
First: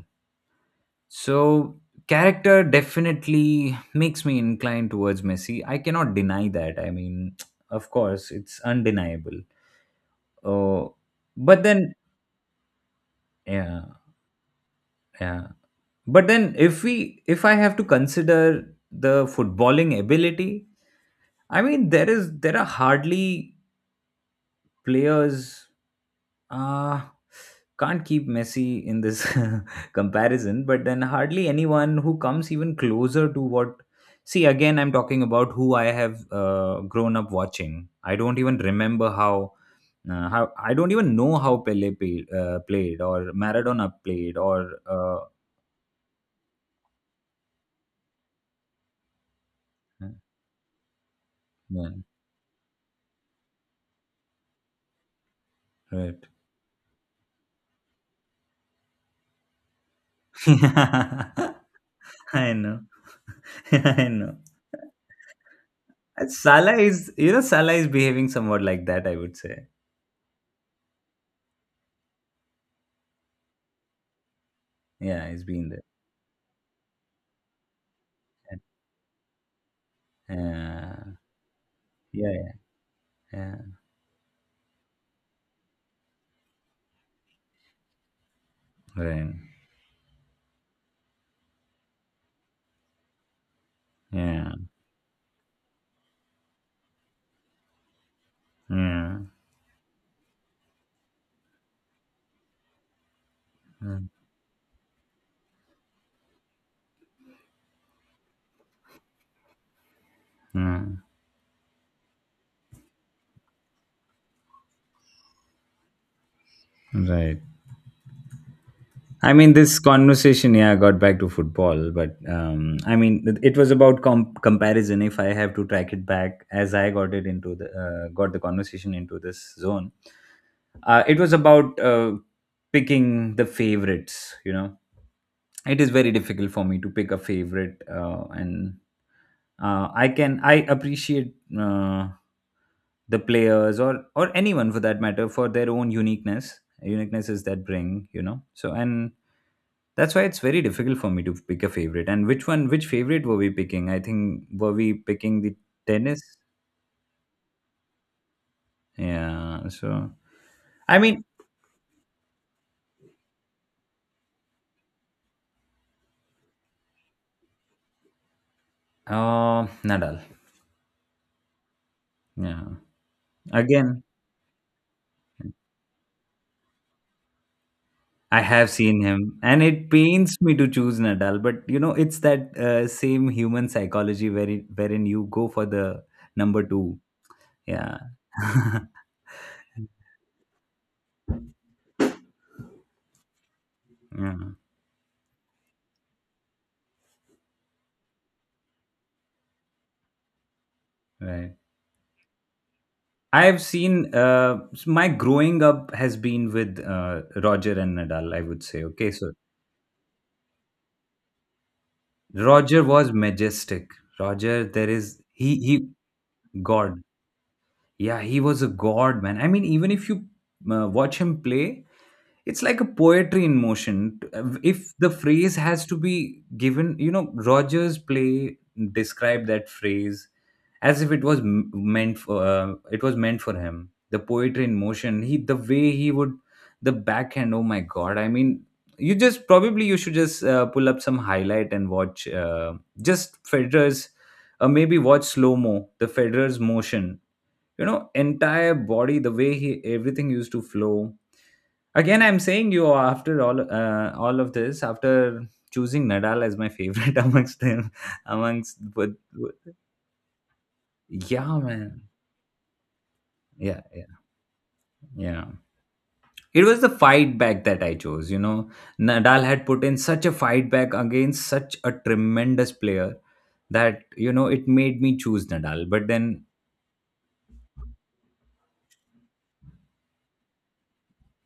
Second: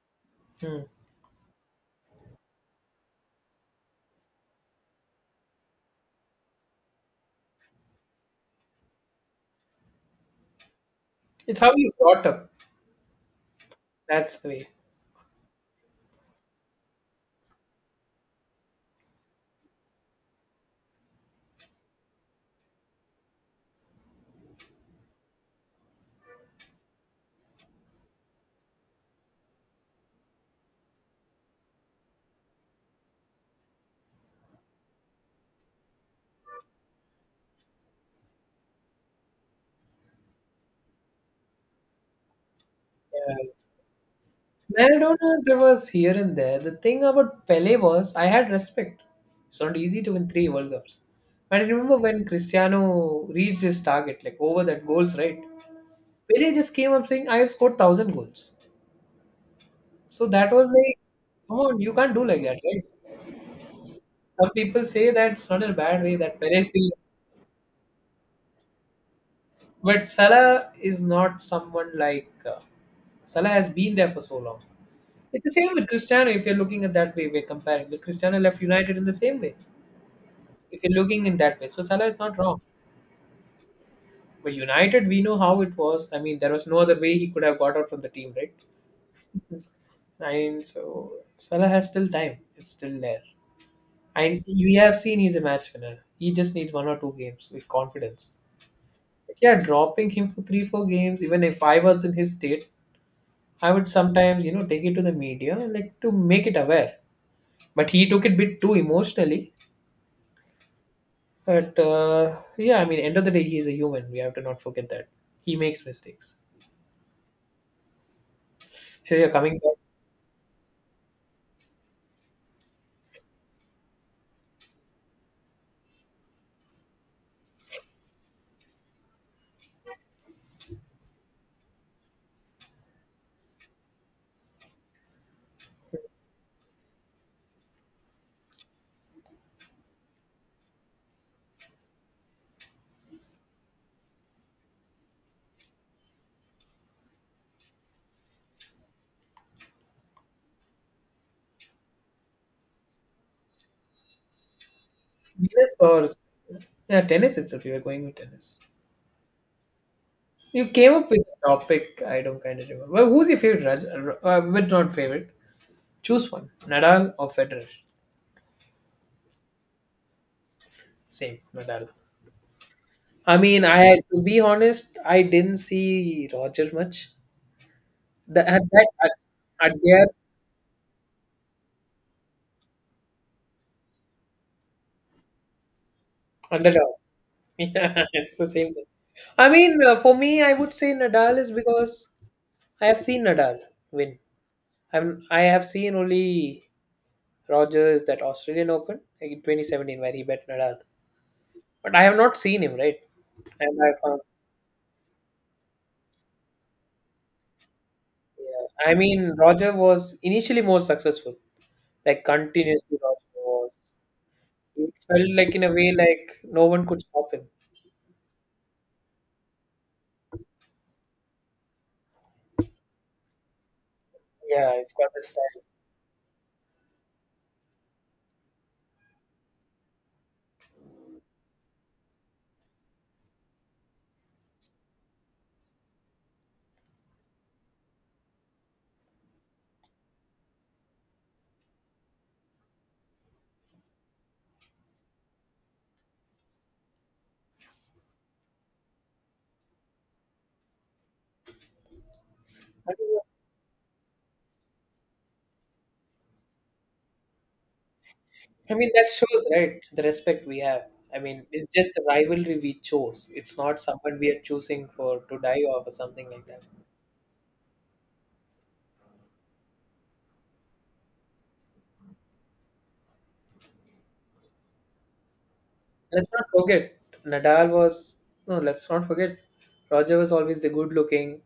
Speaker 2: Hmm. Hmm.
Speaker 1: So character definitely makes me inclined towards Messi. I cannot deny that. I mean, *tsk* of course, it's undeniable. Oh,
Speaker 2: It's
Speaker 1: but
Speaker 2: how you
Speaker 1: then
Speaker 2: brought up.
Speaker 1: yeah,
Speaker 2: That's the way.
Speaker 1: yeah. But then if I have to consider the footballing ability, I mean there are hardly players, uh can't keep Messi in this *laughs* comparison, but then hardly anyone who comes even closer to what, see, again I'm talking about who I have grown up watching. I don't even remember how I don't even know how Pele played or
Speaker 2: Yeah.
Speaker 1: Maradona played or
Speaker 2: Maradona, there was here and there. The thing about Pele was I had respect. It's not easy to win 3 World Cups. And I
Speaker 1: yeah,
Speaker 2: remember when Cristiano reached his target, like over that goals, right?
Speaker 1: right.
Speaker 2: Pele just came up saying, "I have scored 1,000 goals." So
Speaker 1: *laughs*
Speaker 2: that was like,
Speaker 1: I
Speaker 2: come on, you can't do like that,
Speaker 1: know.
Speaker 2: right?
Speaker 1: *laughs* I know.
Speaker 2: Some people say that's not in a bad way
Speaker 1: And
Speaker 2: that Pele is
Speaker 1: Salah
Speaker 2: still.
Speaker 1: is, Salah is behaving somewhat like that, I would say.
Speaker 2: But Salah is not someone like. Salah has been there for so long.
Speaker 1: Yeah,
Speaker 2: It's
Speaker 1: he's
Speaker 2: the
Speaker 1: been
Speaker 2: same
Speaker 1: there.
Speaker 2: with Cristiano if you're looking at that way, we're comparing. But Cristiano left United in the same way,
Speaker 1: Yeah.
Speaker 2: if you're
Speaker 1: Yeah.
Speaker 2: looking in that way. So Salah is not
Speaker 1: Yeah.
Speaker 2: wrong.
Speaker 1: Yeah.
Speaker 2: But United, we know how it was. I mean, there was no other way he could have got out from the team, right?
Speaker 1: Right.
Speaker 2: And so Salah has still time. It's still there. And
Speaker 1: Yeah.
Speaker 2: you have seen he's a match winner. He just needs one or two games with confidence.
Speaker 1: Yeah.
Speaker 2: But yeah, dropping him for three, four games, even if I was in his state, I would
Speaker 1: Yeah.
Speaker 2: sometimes, you know, take it to the media like to make it aware. But he took it bit too emotionally.
Speaker 1: Yeah.
Speaker 2: But yeah, I mean, end of the day, he is a human. We have to not forget that he makes mistakes.
Speaker 1: Right.
Speaker 2: So you're
Speaker 1: I mean,
Speaker 2: coming back
Speaker 1: this conversation, yeah, got back to football, but I mean, it was about comparison. If I have to track it back, as I got it into the got the conversation into this zone, it was about picking the favorites. You know, it is very difficult for me to pick a favorite, and I can I appreciate the players or anyone for that matter for their own uniquenesses that bring, you know. So and That's why it's very difficult for me to pick a favorite. And which one, which favorite were we picking? I think were we picking
Speaker 2: to
Speaker 1: the
Speaker 2: tennis or
Speaker 1: tennis.
Speaker 2: yeah, tennis itself. You were going with tennis.
Speaker 1: Yeah,
Speaker 2: You came
Speaker 1: i
Speaker 2: up with
Speaker 1: mean
Speaker 2: a topic. I don't kind of remember. Well, who's your favorite? But not favorite. Choose one. Nadal or Federer.
Speaker 1: uh Nadal.
Speaker 2: Same. Nadal.
Speaker 1: Yeah,
Speaker 2: I mean, I had
Speaker 1: again,
Speaker 2: to be honest. I didn't see Roger much.
Speaker 1: I
Speaker 2: The, at
Speaker 1: have
Speaker 2: that
Speaker 1: seen him, and
Speaker 2: at
Speaker 1: it
Speaker 2: their
Speaker 1: pains me to choose Nadal, but you know, it's that same human psychology wherein you go for the number
Speaker 2: underdog.
Speaker 1: two. Yeah.
Speaker 2: Yeah, *laughs* it's the same thing.
Speaker 1: *laughs*
Speaker 2: For me, I would say Nadal is because I have seen Nadal win.
Speaker 1: Yeah,
Speaker 2: I have seen only Rogers that Australian Open like in 2017 where he bet Nadal,
Speaker 1: right.
Speaker 2: but I have not seen him right.
Speaker 1: I've
Speaker 2: And I
Speaker 1: seen
Speaker 2: found,
Speaker 1: my growing up has been with Roger and Nadal, I would say,
Speaker 2: yeah, I
Speaker 1: okay. So
Speaker 2: mean, Roger was initially more successful. Like
Speaker 1: Roger
Speaker 2: continuously,
Speaker 1: was
Speaker 2: Roger
Speaker 1: majestic.
Speaker 2: was.
Speaker 1: Roger, there
Speaker 2: It
Speaker 1: is
Speaker 2: felt like
Speaker 1: he
Speaker 2: in a
Speaker 1: he
Speaker 2: way like no one
Speaker 1: god.
Speaker 2: could stop him.
Speaker 1: Yeah, he was a god, man. I mean, even if you watch him play, it's like a poetry in motion.
Speaker 2: Yeah,
Speaker 1: If
Speaker 2: it's
Speaker 1: the
Speaker 2: got the
Speaker 1: phrase
Speaker 2: style.
Speaker 1: has to be given, you know, Roger's play described that phrase as if it was meant for it was meant for him. The poetry in motion, he, the way he would, the backhand, oh my god. I mean, you just probably you should just pull up some highlight and watch just Federer's, maybe watch slow mo the Federer's motion, you know, entire body, the way he, everything used to flow. Again, I'm saying you, after all of this, after choosing Nadal as my favorite, *laughs* amongst them,
Speaker 2: I
Speaker 1: amongst
Speaker 2: mean, that
Speaker 1: with,
Speaker 2: shows,
Speaker 1: with-
Speaker 2: right, the respect we have. I mean,
Speaker 1: Yeah,
Speaker 2: it's just a
Speaker 1: man,
Speaker 2: rivalry we chose. It's not
Speaker 1: yeah, yeah,
Speaker 2: someone we are choosing for to
Speaker 1: yeah.
Speaker 2: die off or something like that.
Speaker 1: It was the fight back that I chose. You know, Nadal had put in such a fight back against such a tremendous player that, you know, it made me choose Nadal. But
Speaker 2: Let's not
Speaker 1: then,
Speaker 2: forget, Nadal was, no, let's not forget, Roger was always the good looking,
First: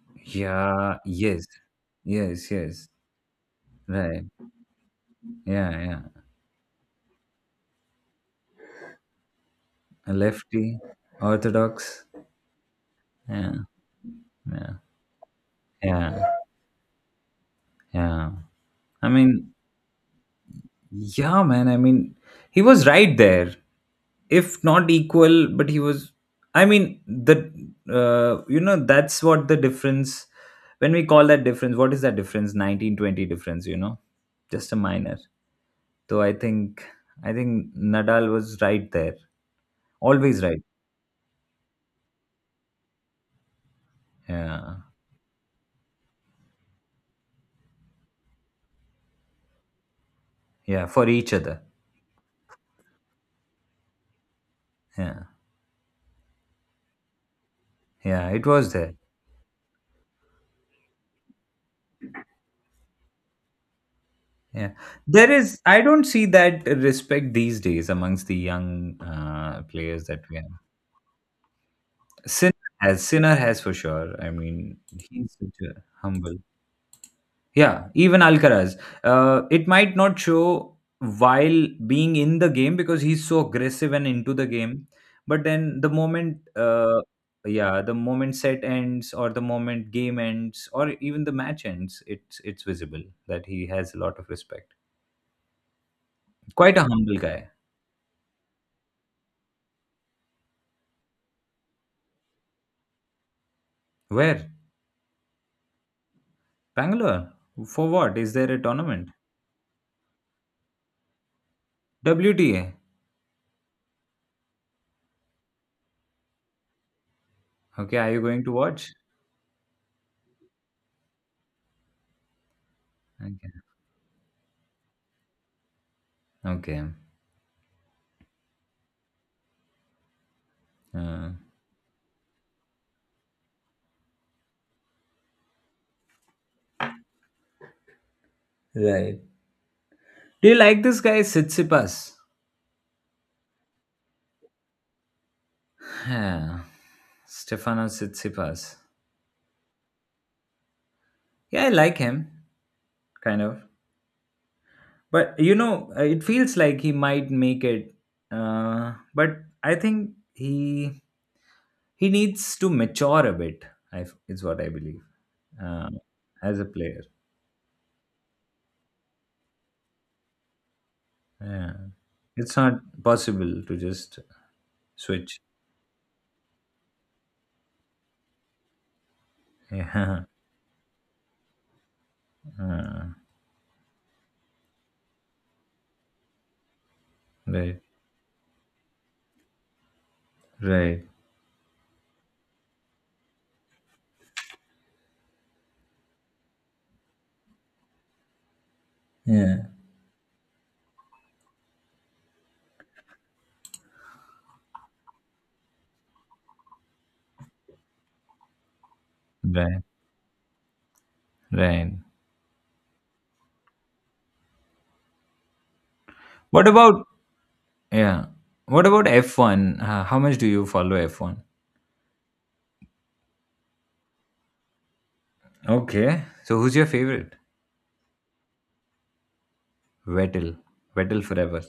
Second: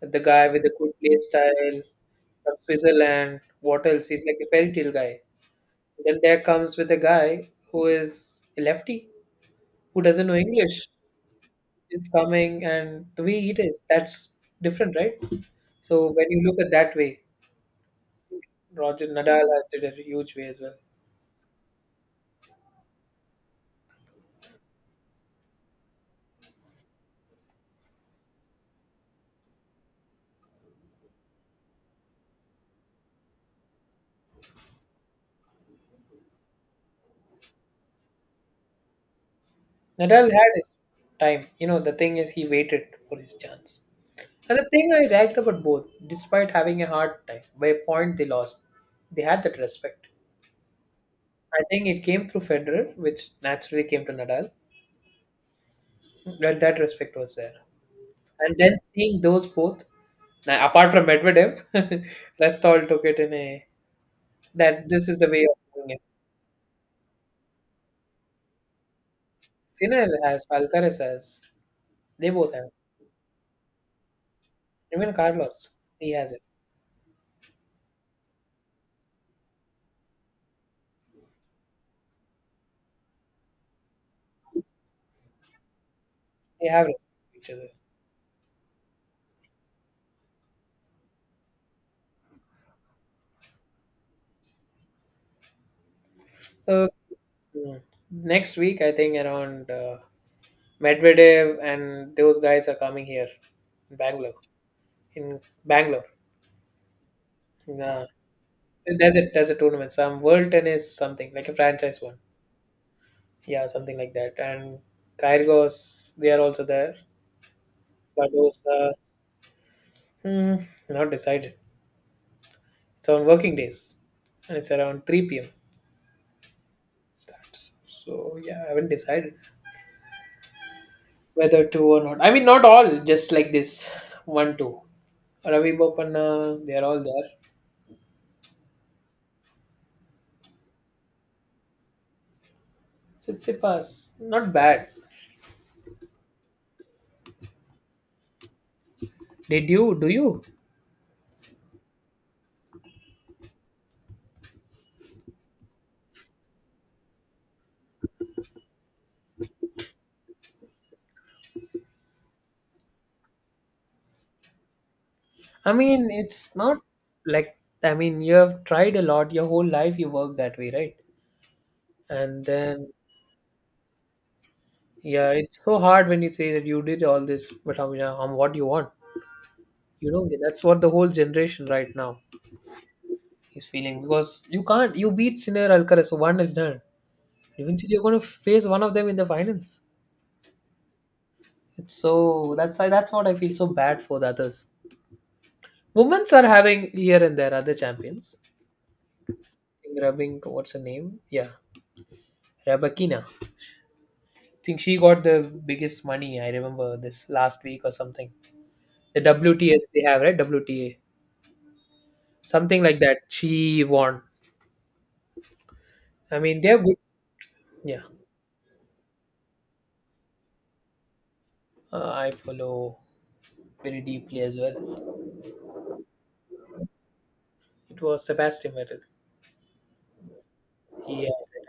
Speaker 2: the guy with the good
Speaker 1: yeah,
Speaker 2: play
Speaker 1: yes,
Speaker 2: style
Speaker 1: yes,
Speaker 2: from
Speaker 1: yes,
Speaker 2: Switzerland. What else? He's
Speaker 1: right,
Speaker 2: like the fairy tale guy.
Speaker 1: yeah, yeah,
Speaker 2: Then there comes with a guy who is a lefty, who
Speaker 1: a
Speaker 2: doesn't know
Speaker 1: lefty,
Speaker 2: English,
Speaker 1: orthodox,
Speaker 2: is coming and the way
Speaker 1: yeah,
Speaker 2: it is. That's
Speaker 1: yeah,
Speaker 2: different, right? So
Speaker 1: yeah,
Speaker 2: when you look at that way,
Speaker 1: yeah.
Speaker 2: Roger
Speaker 1: I
Speaker 2: Nadal
Speaker 1: mean,
Speaker 2: has did a huge way as well.
Speaker 1: yeah, man. I mean, he was right there, if not equal, but he was. I mean, the you know, that's what the difference. When we call that difference, what is that difference? 19-20 difference. You know, just a minor. So I think Nadal was right there,
Speaker 2: Nadal
Speaker 1: always
Speaker 2: had
Speaker 1: right.
Speaker 2: his time. You know, the thing is he waited for his chance. And the
Speaker 1: Yeah,
Speaker 2: thing I liked about both, despite having a hard time, by a point they lost, they had that respect.
Speaker 1: yeah, for each
Speaker 2: I
Speaker 1: other.
Speaker 2: think it came through Federer, which naturally came to Nadal.
Speaker 1: Yeah,
Speaker 2: Well, that respect was there.
Speaker 1: yeah, it
Speaker 2: And
Speaker 1: was
Speaker 2: then
Speaker 1: there.
Speaker 2: seeing those both, now, apart from Medvedev, *laughs* rest all took it in a
Speaker 1: Yeah,
Speaker 2: that this is the
Speaker 1: there
Speaker 2: way of
Speaker 1: is. I
Speaker 2: doing it.
Speaker 1: don't see that respect these days amongst the young players
Speaker 2: Sinner
Speaker 1: that we
Speaker 2: has,
Speaker 1: have.
Speaker 2: Alcaraz has, they both
Speaker 1: Sinner
Speaker 2: have.
Speaker 1: Sinner has for sure. I mean,
Speaker 2: Even
Speaker 1: he's such
Speaker 2: Carlos,
Speaker 1: a
Speaker 2: he has
Speaker 1: humble.
Speaker 2: it.
Speaker 1: Yeah, even Alcaraz. It might not show while being in the game because he's so aggressive and into the game. But then the moment,
Speaker 2: They have respect each other.
Speaker 1: yeah, the moment set ends or the moment game ends or even the match ends, it's visible that he has a lot of respect. Quite a
Speaker 2: So
Speaker 1: humble guy.
Speaker 2: mm, next week, I think around Medvedev and those guys are coming here, in Bangalore,
Speaker 1: Where?
Speaker 2: in Bangalore.
Speaker 1: Bangalore. For
Speaker 2: Yeah.
Speaker 1: what? Is there a
Speaker 2: So
Speaker 1: tournament?
Speaker 2: there's a tournament, some World Tennis something like a franchise one.
Speaker 1: WTA.
Speaker 2: Yeah, something like that. And Kyrgos, they are also there.
Speaker 1: Okay, are you
Speaker 2: But
Speaker 1: going to
Speaker 2: Barbosa,
Speaker 1: watch?
Speaker 2: hmm, not decided. It's on working
Speaker 1: Okay.
Speaker 2: days, and it's around 3 p.m.
Speaker 1: Okay.
Speaker 2: starts. So yeah, I haven't decided
Speaker 1: Uh,
Speaker 2: whether to or not. I mean, not all, just like this one two. Ravi Bopanna, they are all there.
Speaker 1: right. Do you like this guy Sitsipas?
Speaker 2: Tsitsipas, not bad.
Speaker 1: Yeah. Stefanos Tsitsipas.
Speaker 2: Did you? Do you?
Speaker 1: Yeah, I like him, kind of. But you know, it feels like he might make it. But I think he needs to mature a bit. Is what I believe
Speaker 2: I
Speaker 1: uh,
Speaker 2: mean, it's
Speaker 1: as a
Speaker 2: not
Speaker 1: player.
Speaker 2: like I mean, you have tried a lot your whole life. You work that way, right?
Speaker 1: Yeah,
Speaker 2: And
Speaker 1: it's not
Speaker 2: then
Speaker 1: possible to just
Speaker 2: yeah,
Speaker 1: switch. *laughs*
Speaker 2: it's so hard when you say that you did all this, but on what do you want, you
Speaker 1: Yeah,
Speaker 2: know, that's what the whole generation right now
Speaker 1: uh,
Speaker 2: is feeling because you can't. You beat Sinner Alcaraz, so one is done.
Speaker 1: right,
Speaker 2: Eventually, you're going to face one of them in the finals.
Speaker 1: right,
Speaker 2: It's so that's what I feel so bad for the others. Women's are having here and there other champions. I
Speaker 1: yeah.
Speaker 2: think Rubbing, what's her name? Yeah, Rabakina. I think she got the biggest money. I remember this last week or something. The
Speaker 1: Right,
Speaker 2: WTS they have, right? WTA.
Speaker 1: right.
Speaker 2: Something like that. She won. I mean,
Speaker 1: What
Speaker 2: they're good.
Speaker 1: about
Speaker 2: Yeah.
Speaker 1: yeah? What about F one? How much do you follow F one?
Speaker 2: I follow very deeply as well.
Speaker 1: Okay. So who's your favorite?
Speaker 2: It was Sebastian Vettel.
Speaker 1: Vettel. Vettel
Speaker 2: He, uh,
Speaker 1: forever.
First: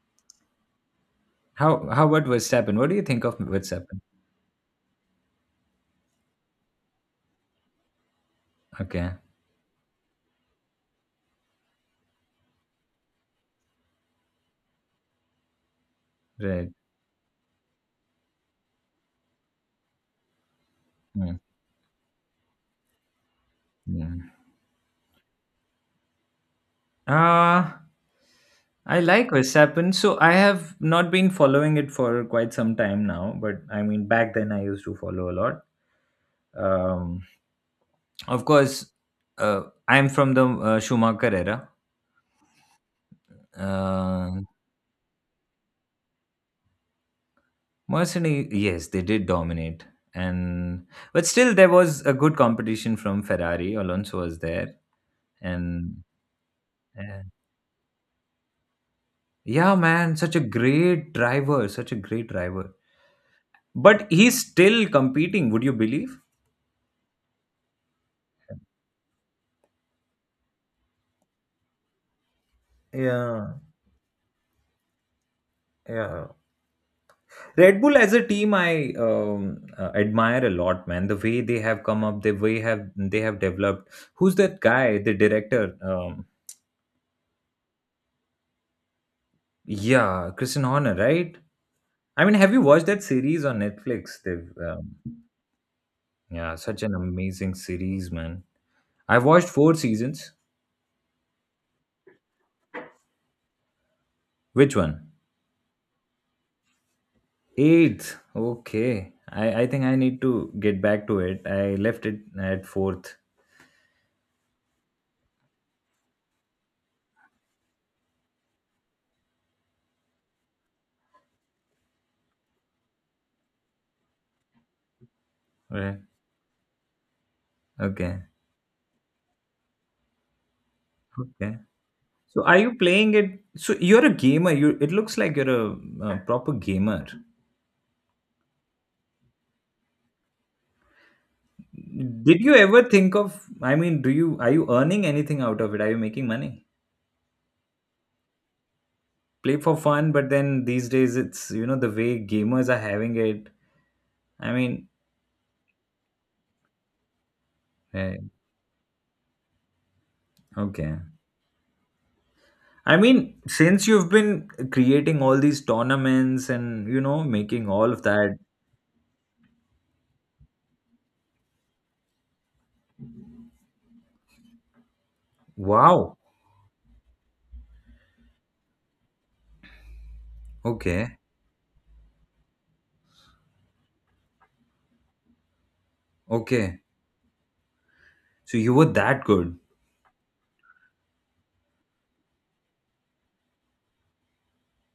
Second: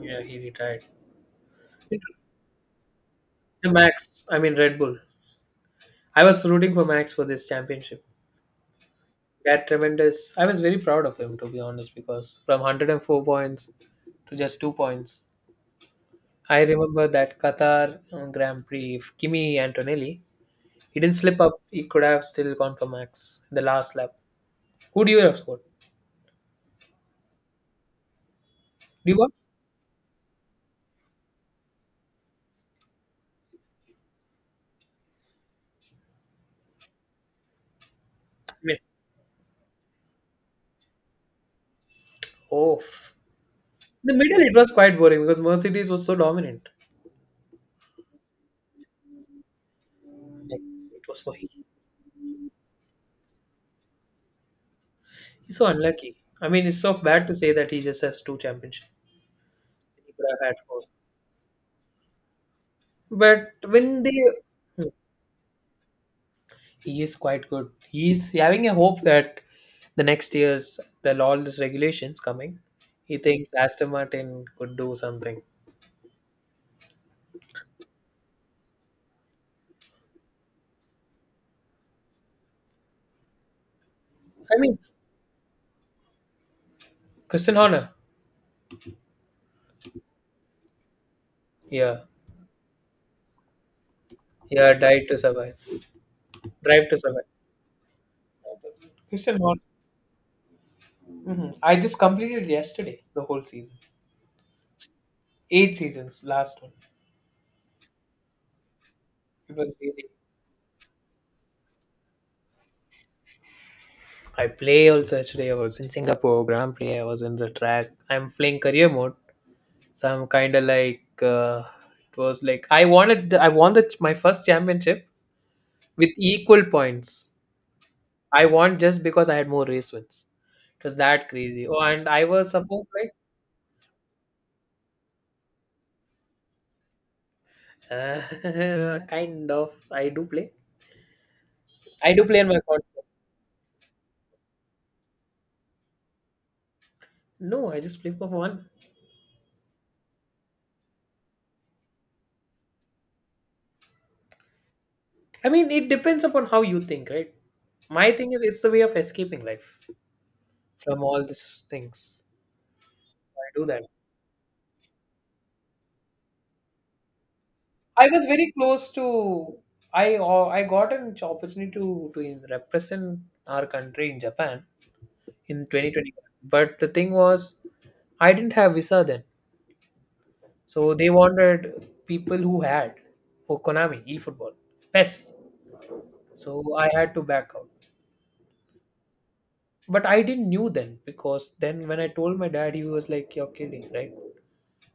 Speaker 2: yeah, he retired. The
Speaker 1: How about Verstappen? What do you think of Verstappen?
Speaker 2: Max, I mean, Red Bull. I was rooting for Max for this championship.
Speaker 1: Okay,
Speaker 2: That tremendous. I was very proud of him to be honest, because from 104 points to just 2 points. I
Speaker 1: right.
Speaker 2: remember that Qatar Grand Prix, if Kimi Antonelli, he didn't
Speaker 1: Yeah.
Speaker 2: slip up. He could have still gone for max in the last lap.
Speaker 1: Yeah.
Speaker 2: Who do you have scored?
Speaker 1: Uh, I
Speaker 2: Do you
Speaker 1: like
Speaker 2: want?
Speaker 1: Verstappen. So I have not been following it for quite some time now, but I mean back then I used to follow a lot. Um, of
Speaker 2: Mid.
Speaker 1: course, uh, I'm from the Schumacher era.
Speaker 2: Oh, f- the middle
Speaker 1: Uh,
Speaker 2: it was quite boring because Mercedes was so dominant.
Speaker 1: Mercenary, yes, they did dominate,
Speaker 2: Like,
Speaker 1: and
Speaker 2: it was
Speaker 1: but
Speaker 2: for he.
Speaker 1: still there was a good competition from Ferrari. Alonso was there,
Speaker 2: He's so
Speaker 1: and,
Speaker 2: unlucky. I mean, it's so bad
Speaker 1: and
Speaker 2: to say that he just has two championships.
Speaker 1: yeah,
Speaker 2: He
Speaker 1: man,
Speaker 2: could
Speaker 1: such a
Speaker 2: have had four.
Speaker 1: great driver, such a great driver.
Speaker 2: But when
Speaker 1: But
Speaker 2: they
Speaker 1: he's still
Speaker 2: hmm,
Speaker 1: competing. Would you believe?
Speaker 2: he is quite good. He's having a hope that the next year's the all these regulations coming, he thinks
Speaker 1: Yeah,
Speaker 2: Aston Martin could do something.
Speaker 1: yeah. Red Bull as a team, I admire a lot, man. The way they have come up, the way have developed. Who's
Speaker 2: I
Speaker 1: that
Speaker 2: mean,
Speaker 1: guy? The director?
Speaker 2: Christian Horner.
Speaker 1: Yeah, Christian Horner, right?
Speaker 2: Yeah,
Speaker 1: I mean, have you watched that series on Netflix? They've
Speaker 2: yeah,
Speaker 1: yeah, such
Speaker 2: drive
Speaker 1: an
Speaker 2: to survive.
Speaker 1: amazing series, man. I've
Speaker 2: Christian
Speaker 1: watched
Speaker 2: Horner.
Speaker 1: four seasons.
Speaker 2: Hmm. I just completed yesterday the whole season,
Speaker 1: Which one?
Speaker 2: 8 seasons, last one.
Speaker 1: Eighth. Okay.
Speaker 2: It
Speaker 1: I
Speaker 2: was
Speaker 1: think I
Speaker 2: really.
Speaker 1: need to get back to it. I left it at fourth.
Speaker 2: I play also yesterday. I was in Singapore Grand Prix. I was in the track. I'm playing career mode. So I'm kind of like it was like I won the, my first championship
Speaker 1: Right.
Speaker 2: with equal points.
Speaker 1: Okay.
Speaker 2: I won just because I had more race wins. It was that
Speaker 1: Okay.
Speaker 2: crazy. Oh, and I
Speaker 1: So
Speaker 2: was
Speaker 1: are you
Speaker 2: supposed like
Speaker 1: playing it? So you're a gamer. You, it looks like you're a, uh, proper gamer.
Speaker 2: *laughs* kind of I do play. I do play
Speaker 1: Did
Speaker 2: in
Speaker 1: you
Speaker 2: my
Speaker 1: ever
Speaker 2: console.
Speaker 1: think of? I mean, do you are you earning anything out of it? Are you making money?
Speaker 2: No, I just play for fun.
Speaker 1: Play for fun, but then these days it's, you know, the way gamers are having it, I mean,
Speaker 2: I mean, it depends upon how you think, right? My
Speaker 1: eh,
Speaker 2: thing is it's the way of escaping life
Speaker 1: okay,
Speaker 2: from all these things.
Speaker 1: I mean,
Speaker 2: I do that.
Speaker 1: since you've been creating all these tournaments, and you know, making all of
Speaker 2: I was
Speaker 1: that,
Speaker 2: very close to I got an opportunity to represent our country in Japan in 2020.
Speaker 1: wow,
Speaker 2: But the thing was, I didn't have visa then, so they
Speaker 1: okay,
Speaker 2: wanted people who had for Konami eFootball PES. So
Speaker 1: okay,
Speaker 2: I had to back out.
Speaker 1: so you were that good,
Speaker 2: But I didn't knew then because then when I told my dad, he was like, "You're kidding, right?"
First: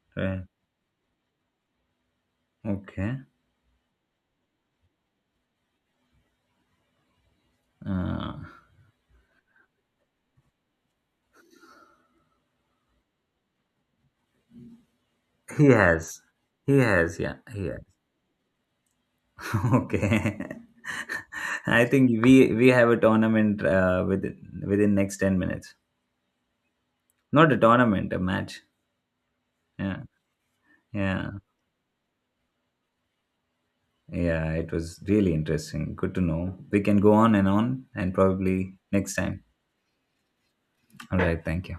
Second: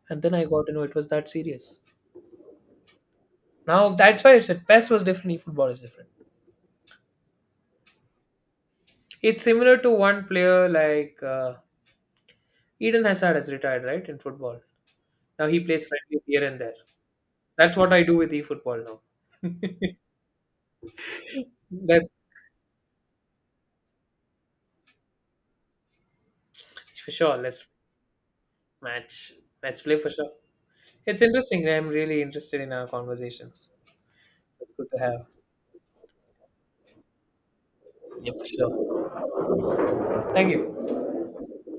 Speaker 2: And then I
Speaker 1: right,
Speaker 2: got to know it was that serious.
Speaker 1: okay,
Speaker 2: Now that's why I said PES was different, eFootball is different.
Speaker 1: uh,
Speaker 2: It's similar to one player like. Eden Hazard has retired, right, in football. Now he
Speaker 1: he
Speaker 2: plays friendlies
Speaker 1: has,
Speaker 2: here and there.
Speaker 1: yeah, he
Speaker 2: That's
Speaker 1: has.
Speaker 2: what I do with eFootball now.
Speaker 1: *laughs* Okay. *laughs* I
Speaker 2: That's
Speaker 1: think we have a tournament, within next 10 minutes.
Speaker 2: for sure.
Speaker 1: Not a
Speaker 2: Let's
Speaker 1: tournament, a match.
Speaker 2: match. Let's play
Speaker 1: Yeah,
Speaker 2: for sure. It's
Speaker 1: yeah.
Speaker 2: interesting. I'm really interested in our conversations.
Speaker 1: Yeah,
Speaker 2: It's
Speaker 1: it
Speaker 2: good to
Speaker 1: was
Speaker 2: have.
Speaker 1: really interesting. Good to know. We can go on, and
Speaker 2: Yeah, for
Speaker 1: probably
Speaker 2: sure.
Speaker 1: next time.
Speaker 2: Thank you.
Speaker 1: All right, thank you.